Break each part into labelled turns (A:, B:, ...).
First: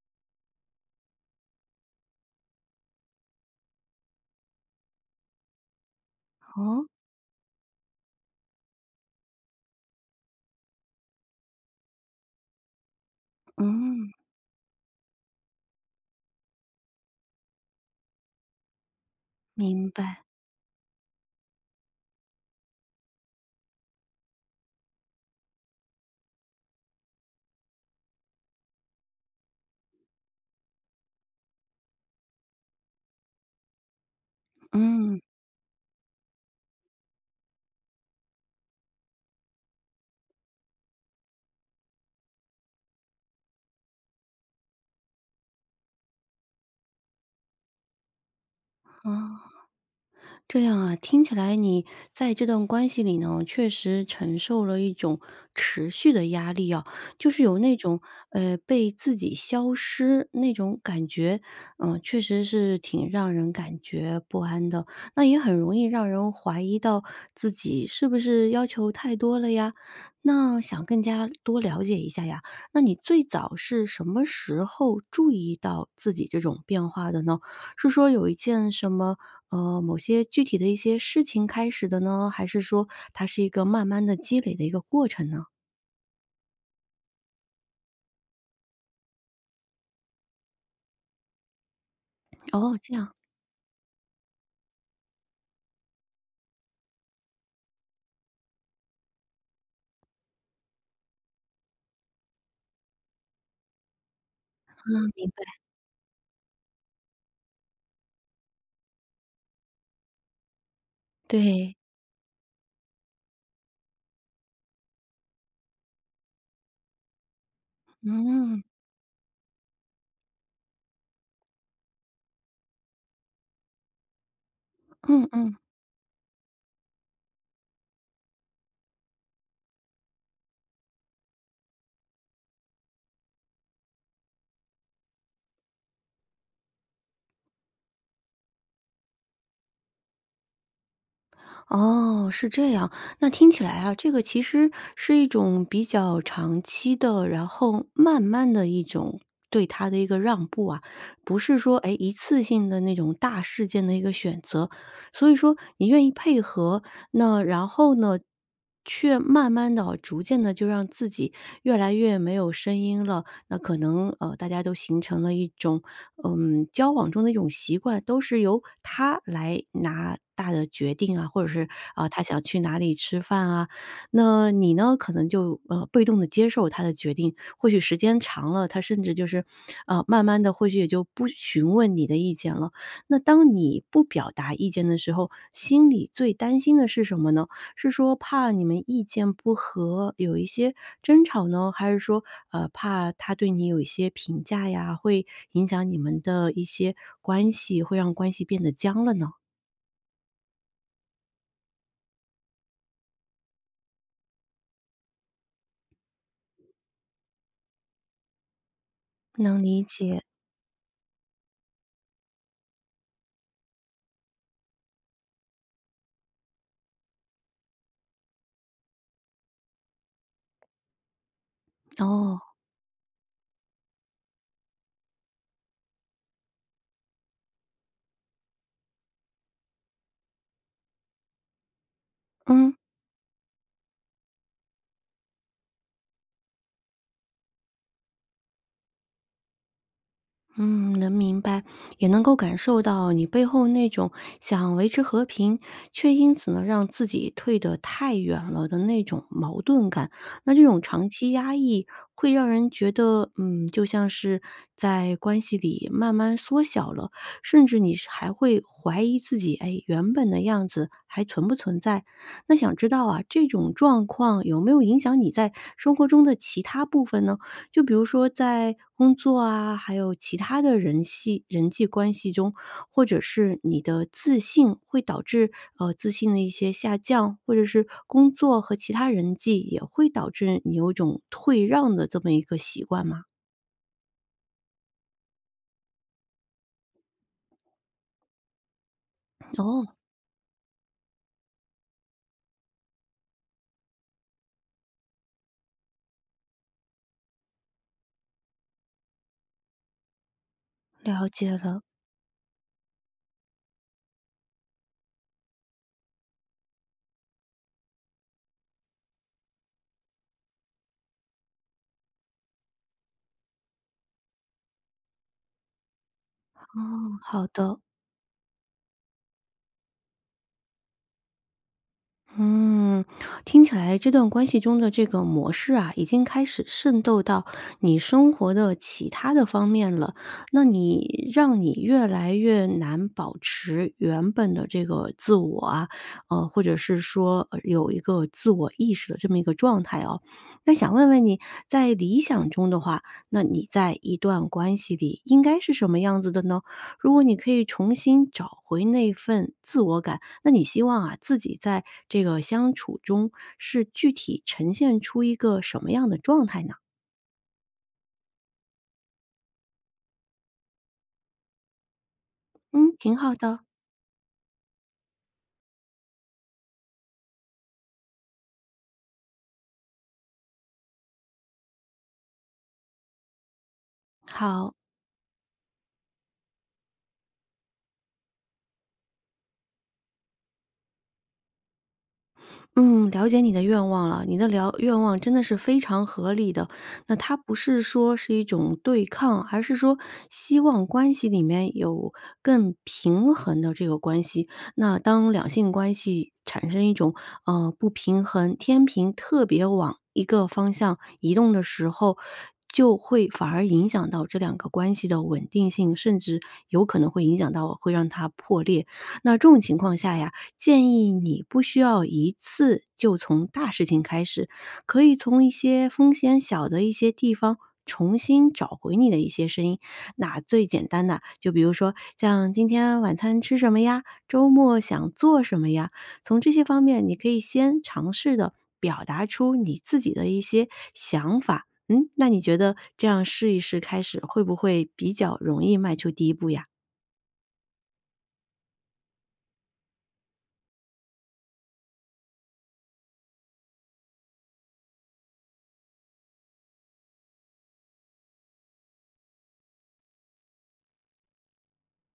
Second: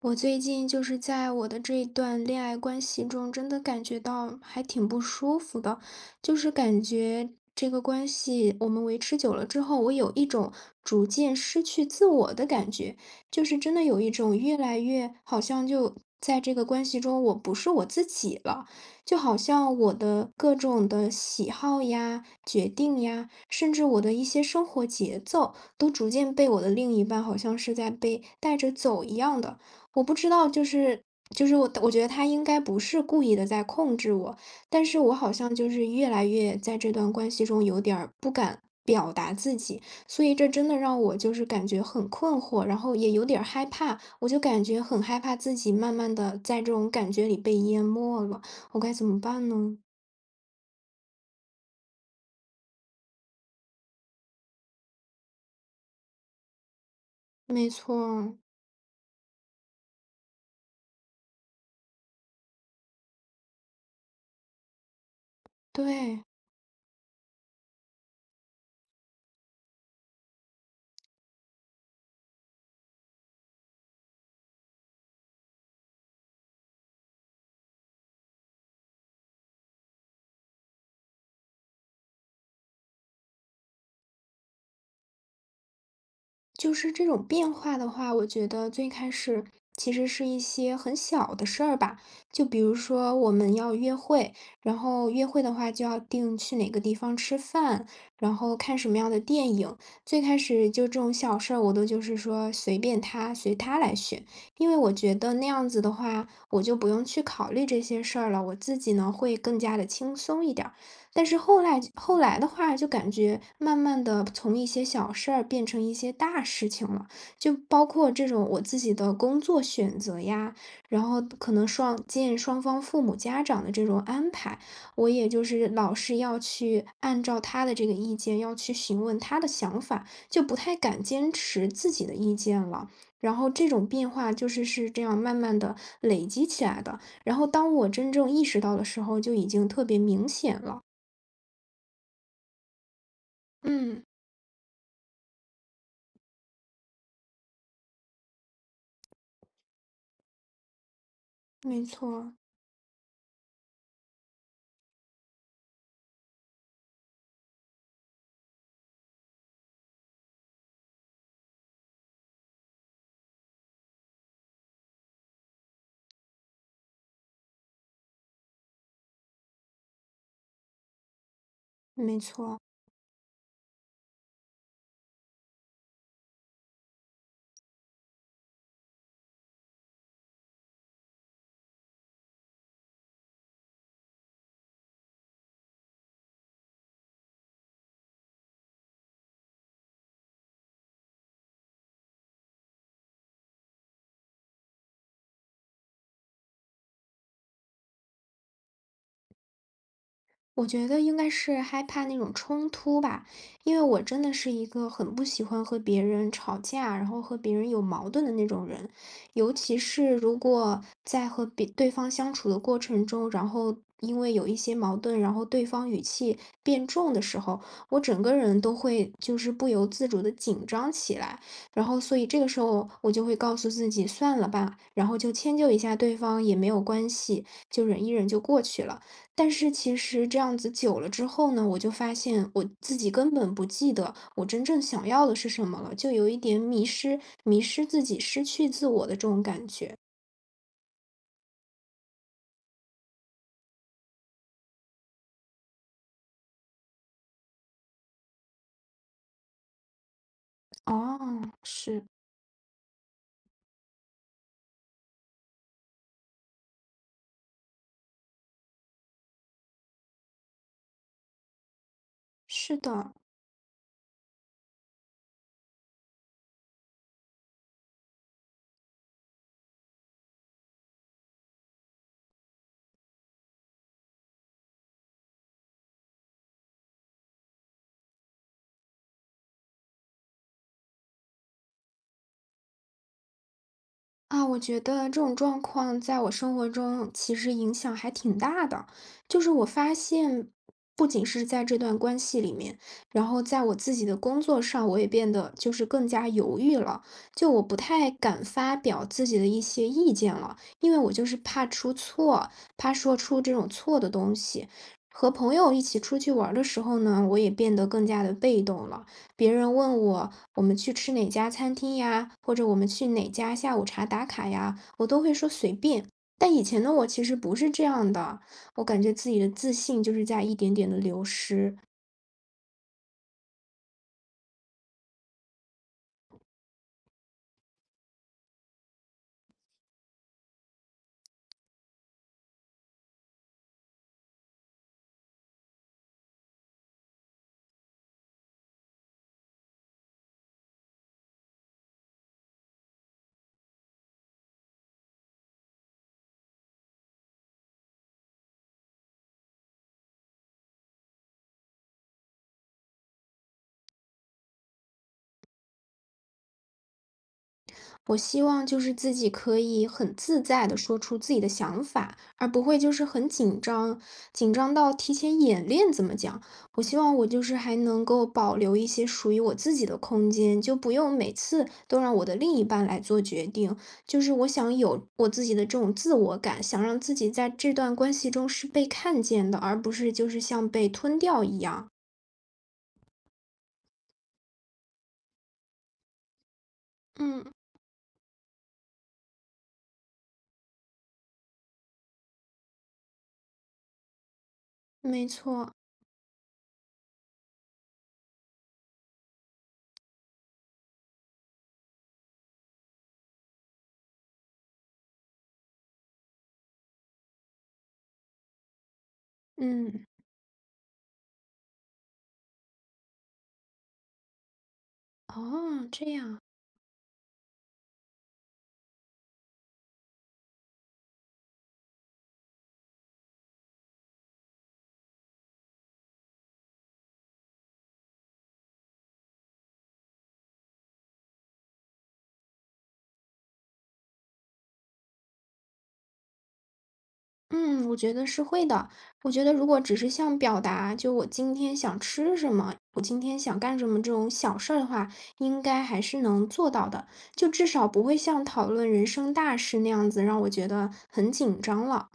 A: 我最近就是在我的这一段恋爱关系中，真的感觉到还挺不舒服的，就是感
B: 哦，
A: 觉这个关系我们维持久了之后，我有一种逐渐失去自我的感觉，就是真的有一
B: 嗯，
A: 种越来越好像就在这个关系中，我不是我自己了，就好像
B: 明
A: 我
B: 白，
A: 的各种的喜好呀、决定呀，甚至我的一些生活节奏，都逐渐被我的另一半好像是在被带着走一样的。我不知道，就是我觉得他应该不是故意的在控制我，但是我
B: 嗯，
A: 好像就是越来越在这段关系中有点儿不敢表达自己，所以这真的让我就是感觉很困惑，然后也有点儿害怕，我就感觉很害怕自己慢慢的在这种感觉里被淹没了，我该怎么
B: 好。
A: 办呢？
B: 这样啊，听起来你在这段关系里呢，确实承受了一种持续的压力啊，就是有
A: 没
B: 那
A: 错
B: 种
A: 儿，
B: 被自己消失那种感觉，确实是挺让人感觉不安的。那也很容易让
A: 对。
B: 人怀疑到自己是不是要求太多了呀？那想更加多了解一下呀，那你最早是什么时候注意到自己这种变化的呢？是说有一件什么某些具体的一些事情开始的呢？还是说它是一个慢慢的积累的一个过程呢？
A: 就是这种变化的话，我觉得最开始其实是一些很小的事儿吧，就比如
B: 哦，这样。
A: 说我们要约会，然后约会的话就要定去哪个地方吃饭，然后看什么样的电影。最开始就这种小事儿，我都就是说随便他，随他来选，因为我觉得那样子的话，我就不用去考虑这些事儿了，我自己呢会更加的轻松一点儿。但是后
B: 对。
A: 来后来的话，就感觉慢慢的从一些小事儿变成一些大事情了，就包括这种我
B: 嗯，
A: 自己的工作选择呀，然后可能双方父母家长的这种安排，我
B: 嗯
A: 也就
B: 嗯。
A: 是老是要去按照他的这个意见，要去询问他的想法，就不太敢坚持自己的意见了。然后这种变化就是是这样慢慢的累积起来的，然后当我真正意识到的时候，就已经特别明显了。
B: 哦，是这样。那听起来啊，
A: 嗯，
B: 这个其实是一种比较长期的，然后慢慢的一种对他的一个让步啊，不是说
A: 没
B: 哎一
A: 错，
B: 次性的那种大事件的一个选择。所以说你愿意配合，那然后呢，却慢慢的、逐渐的就让自己越来越没有声音了。那可能大家都形成了一种交往中的一种习惯，都是由他来拿大的决定啊，或者是啊，
A: 没
B: 他想
A: 错。
B: 去哪里吃饭啊，那你呢，可能就被动的接受他的决定，或许时间长了，他甚至就是，慢慢的或许也就不询问你的意见了。那当你不表达意见的时候，心里最担心的是什么呢？是说怕你们意见不合，有一些争吵呢？还是说，怕他对你有一些评价呀，会影响你们的一些关系，会让关系变得僵了呢？
A: 我觉得应该是害怕那种冲突吧，因为我真的是一个很不喜欢和别人吵架，然后和别人有矛盾的那种人，尤
B: 能
A: 其
B: 理
A: 是
B: 解。
A: 如果在和别对方相处的过程中，然后因为有一些矛盾，然后对方语气变重的时候，我整个人都会就是不由自主的紧张起来，然后所以
B: 哦，
A: 这个时候我就会告诉自己算了吧，然后就迁就一下对方也没有关系，就忍一忍就过去了。但是其实这样子久了之后呢，我就发现我
B: 嗯。
A: 自己根本不记得我真正想要的是什么了，就有一点迷失迷失自己、失去自我的这种感觉。
B: 嗯，能明白，也能够感受到你背后那种想维持和平，却因此呢让自己退得太远了的那种矛盾感。那这种长
A: 哦，
B: 期压抑
A: 是，
B: 会让人觉得，就像是在关系里慢慢缩小了，甚至你是还会怀疑自己，哎，原本的样子还存不存在？那想
A: 是
B: 知道
A: 的。
B: 啊，这种状况有没有影响你在生活中的其他部分呢？就比如说在工作啊，还有其他的人际关系中，或者是你的自信会导致自信的一些下降，或者是工作和其他人际也会导致你有一种退让的这么一个习惯吗？
A: 啊，我觉得这种状况在我生活中其实影响还挺大的。就是我
B: 哦，
A: 发现，不仅是在这段关系里面，然后在我自己的工作上，我也变得就是更加犹豫了。就我不太敢发表自己的一些意见了，因为我就
B: 了
A: 是
B: 解
A: 怕
B: 了。
A: 出错，怕说出这种错的东西。和朋友一起出去玩儿的时候呢，我也变得更加的被动了。别人问我我们去吃哪家餐厅呀，或者我们去哪家下午茶打卡呀，我都会说随便。但以前的我
B: 哦，
A: 其实
B: 好
A: 不是
B: 的，
A: 这样的，我感觉自己的自信就是在一点点的流失。
B: 嗯，听起来这段关系中的这个模式啊，已经开始渗透到你生活的其他的方面了。那让你越来越难保持原本的这个自我啊，或者是说有一个自我意识的这么一个状态哦。那想问问你，在理想中的话，那你在一段关系里应该是什么样子的呢？如果你可以重新找回那份自我感。那你希望啊，自己在这个相处中是具体呈现出一个什么样的状态呢？
A: 我希望就是自己可以很自在的说出自己的想法，而不会就
B: 嗯，
A: 是
B: 挺
A: 很
B: 好的，
A: 紧张，紧张到提前演练怎么讲。我希望我就是还能够保留一些属于我自己的空间，就不用每次都让我的另一半来做决定。就是我
B: 好。
A: 想有我自己的这种自我感，想让自己在这段关系中是被看见的，而不是就是像被吞掉一样。
B: 嗯，了解你的愿望了，你的了愿望真的是非常合理的。那它
A: 嗯，
B: 不是说是一种对抗，而是说希望关系里面有更平衡的这个关系。那
A: 没
B: 当两性
A: 错，
B: 关系产生一种不平衡，天平特别往一个方向移动的时候，就会反而影响到这两个关系的稳定性，甚至有可能会影响到会让它破裂。那这种情况
A: 嗯，
B: 下呀。建议你不需要一次就从大事情开始，可以从一些
A: 哦，这
B: 风
A: 样。
B: 险小的一些地方重新找回你的一些声音。那最简单的，就比如说像今天晚餐吃什么呀，周末想做什么呀，从这些方面你可以先尝试的表达出你自己的一些想法。嗯，那你觉得这样试一试开始，会不会比较容易迈出第一步呀？
A: 嗯，我觉得是会的。我觉得如果只是像表达，就我今天想吃什么，我今天想干什么这种小事儿的话，应该还是能做到的。就至少不会像讨论人生大事那样子，让我觉得很紧张了。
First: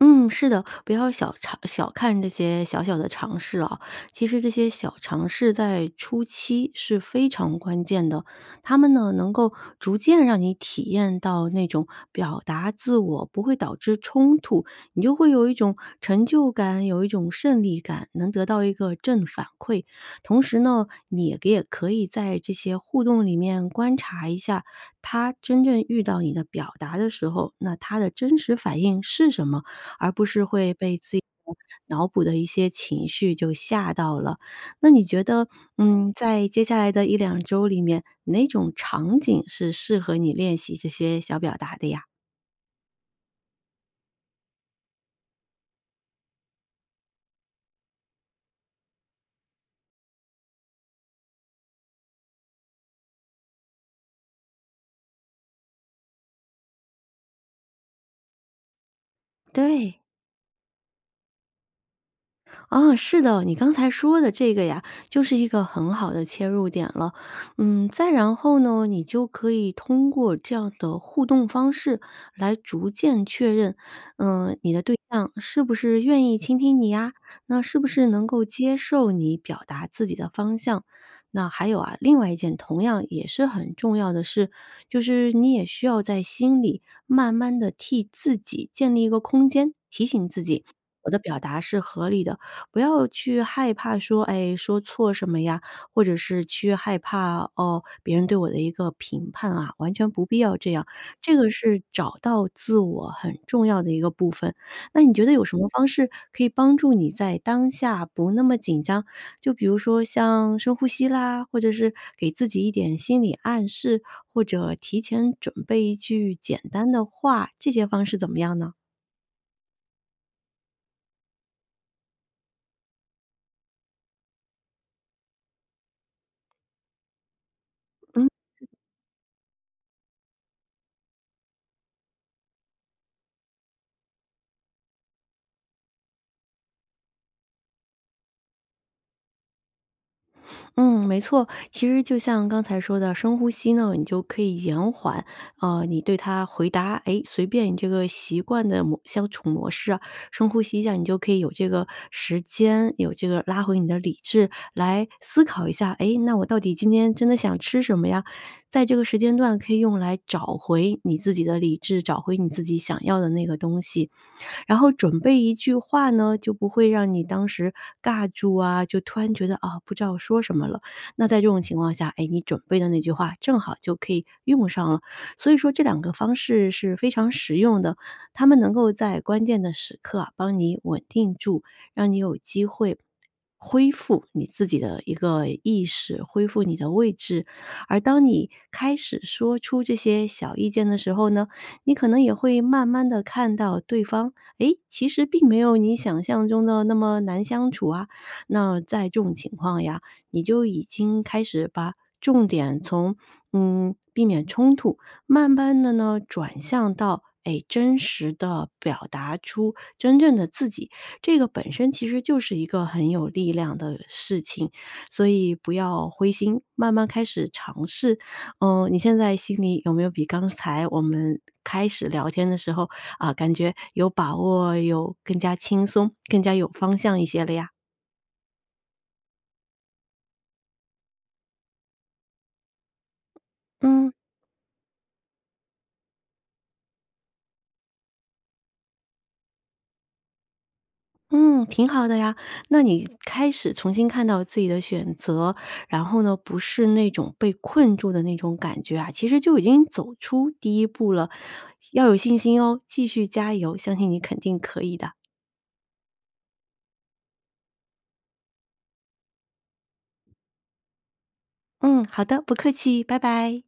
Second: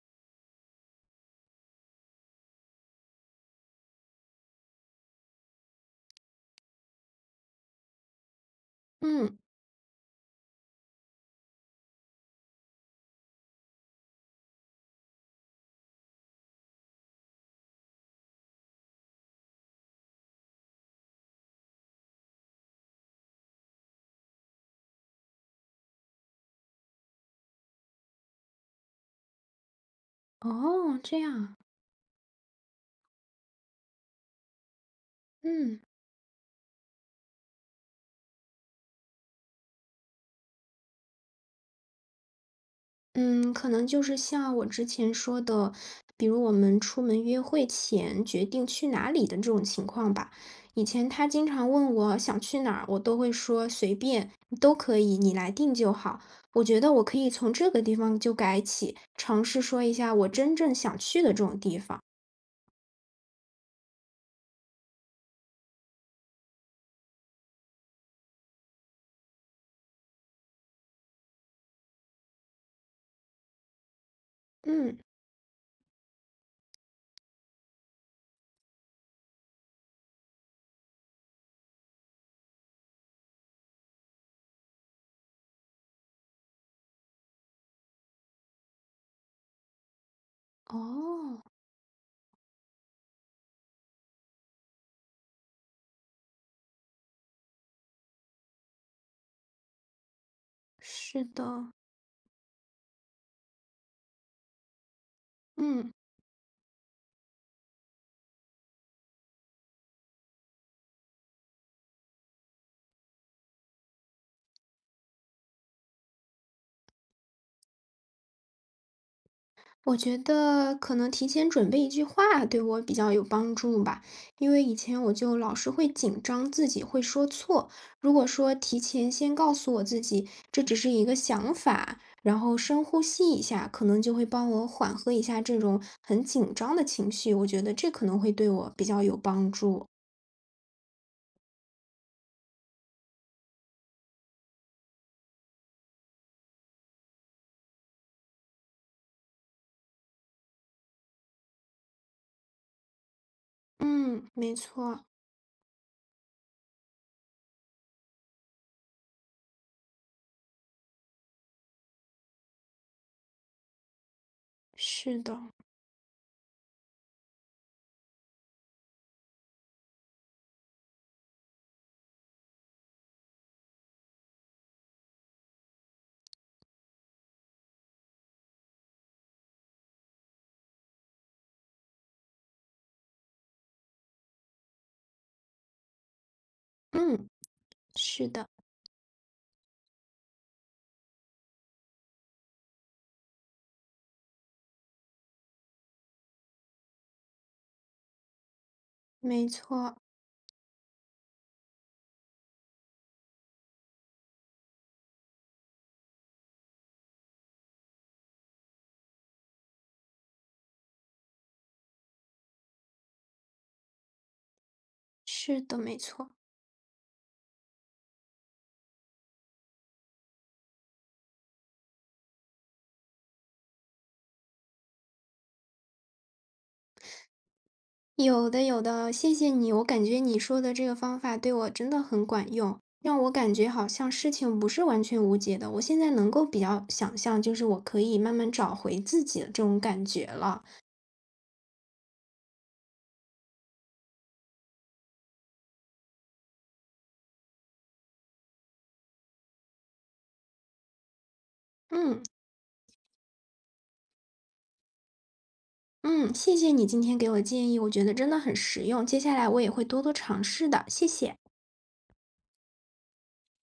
B: 嗯，是的，不要小看这些小小的尝试啊。其实这些小尝试在初期是非常关键的，他们呢能
A: 嗯，
B: 够逐渐让你体验到那种表达自我不会导致冲突，你就会有一种成就感，有一种胜利感，能得到一个正反馈。同时呢，你也可以在这些互动里面观察一下，他真正遇到你的表达的时候，那他的真实反应是什么？而不是会被
A: 哦，
B: 自己
A: 这
B: 的
A: 样，
B: 脑补的一些情绪就吓到了。那你觉得，
A: 嗯。
B: 在接下来的一两周里面，哪种场景是适合你练习这些小表达的呀？
A: 嗯，可能就是像我之前说的，比如我们出门约会前决定去哪里的这种情况吧。以前他经常问我想去哪儿，我都会说随便，都可以，你来定就好。我觉得我可以从这个地方就改起，尝试说一
B: 对。
A: 下我真正想去的这种地方。
B: 啊，是的，你刚才说的这个呀，就是一个很好的切入点了。再然后呢，你就可以通过这样的互动方式来逐渐确认，你的对
A: 嗯，
B: 象是不是愿意倾听你呀？那是不是能够接受你表达自己的方向？那还有啊，另外一件同样也是很重要的事，就是你也需要在心里慢慢的替自己建立一个空间，提醒自己，我的表
A: 哦，
B: 达是合理的。不要去害怕说，哎，说错什么呀，或者是去害怕哦，别人对我的一个评判啊，完全不必要这样。
A: 是
B: 这个
A: 的，
B: 是找到自我很重要的一个部分。那你觉得有什么方
A: 嗯。
B: 式可以帮助你在当下不那么紧张？就比如说像深呼吸啦，或者是给自己一点心理暗示，或者提前准备一句简单的话，这些方式怎么样呢？
A: 我觉得可能提前准备一句话对我比较有帮助吧，因为以前我就老是会紧张自己会说错。如果
B: 嗯。
A: 说提前先告诉我自己这只是一个想法，然后深呼吸一下，可能就会帮我缓和一下这种很紧张的情绪，我觉得这可能会对我比较有帮助。
B: 嗯，没错。其实就像刚才说的，深呼吸呢，你就可以延缓，你对他回答，哎，随便你这个习惯的相处模式啊，深呼吸一下，你就可以有这个时间，有这个拉回你的理
A: 嗯，
B: 智，
A: 没错，
B: 来思考一下，哎，那我到底今天真的想吃什么呀？在这个时间段可以用来找回你自己的理智，找回你自己想要的那个东西。然后
A: 是
B: 准
A: 的，
B: 备一句话呢，就不会让你当时尬住啊，就突然觉得啊，不知道说什么了。那在这种情况下，哎，你准备的那句话正好就可以用上了。所以说这两个方式是非常实用的，他们能够在关键的时刻啊，帮你稳定住，让你有机会恢复你自己的一个意识，恢复你的位
A: 嗯，
B: 置。而当
A: 是的，
B: 你开始说出这些小意见的时候呢，你可能也会慢慢的看到对方诶，其实并没有你想象中的那么难相处啊。那在这种
A: 没
B: 情况
A: 错，
B: 呀，你就已经开始把重点从避免冲突，慢慢的呢转向到诶真实的表达出真正的自己，这个本身其实就是一个很有力量的事情，所以
A: 是
B: 不
A: 的，没
B: 要灰
A: 错。
B: 心，慢慢开始尝试。你现在心里有没有比刚才我们开始聊天的时候啊，感觉有把握，有更加轻松，更加有方向一些了呀。
A: 有的，有的，谢谢你，我感觉你说的这个方法对我真的很管用，让我感觉好像
B: 嗯。
A: 事情不是完全无解的。我现在能够比较想象，就是我可以慢慢找回自己的这种感觉了。
B: 嗯，挺好的呀。那你开始重新看到自己的选择，然后呢，不是那种被困住的那种感觉啊，其实就已经走出第一步了。要有
A: 嗯
B: 信心哦，继续加油，相信你肯定可以的。
A: 嗯，谢谢你今天给我建议，我觉得真的很实用，接下来我也会多多尝试的，谢谢。
B: 嗯，好的，不客气，拜拜。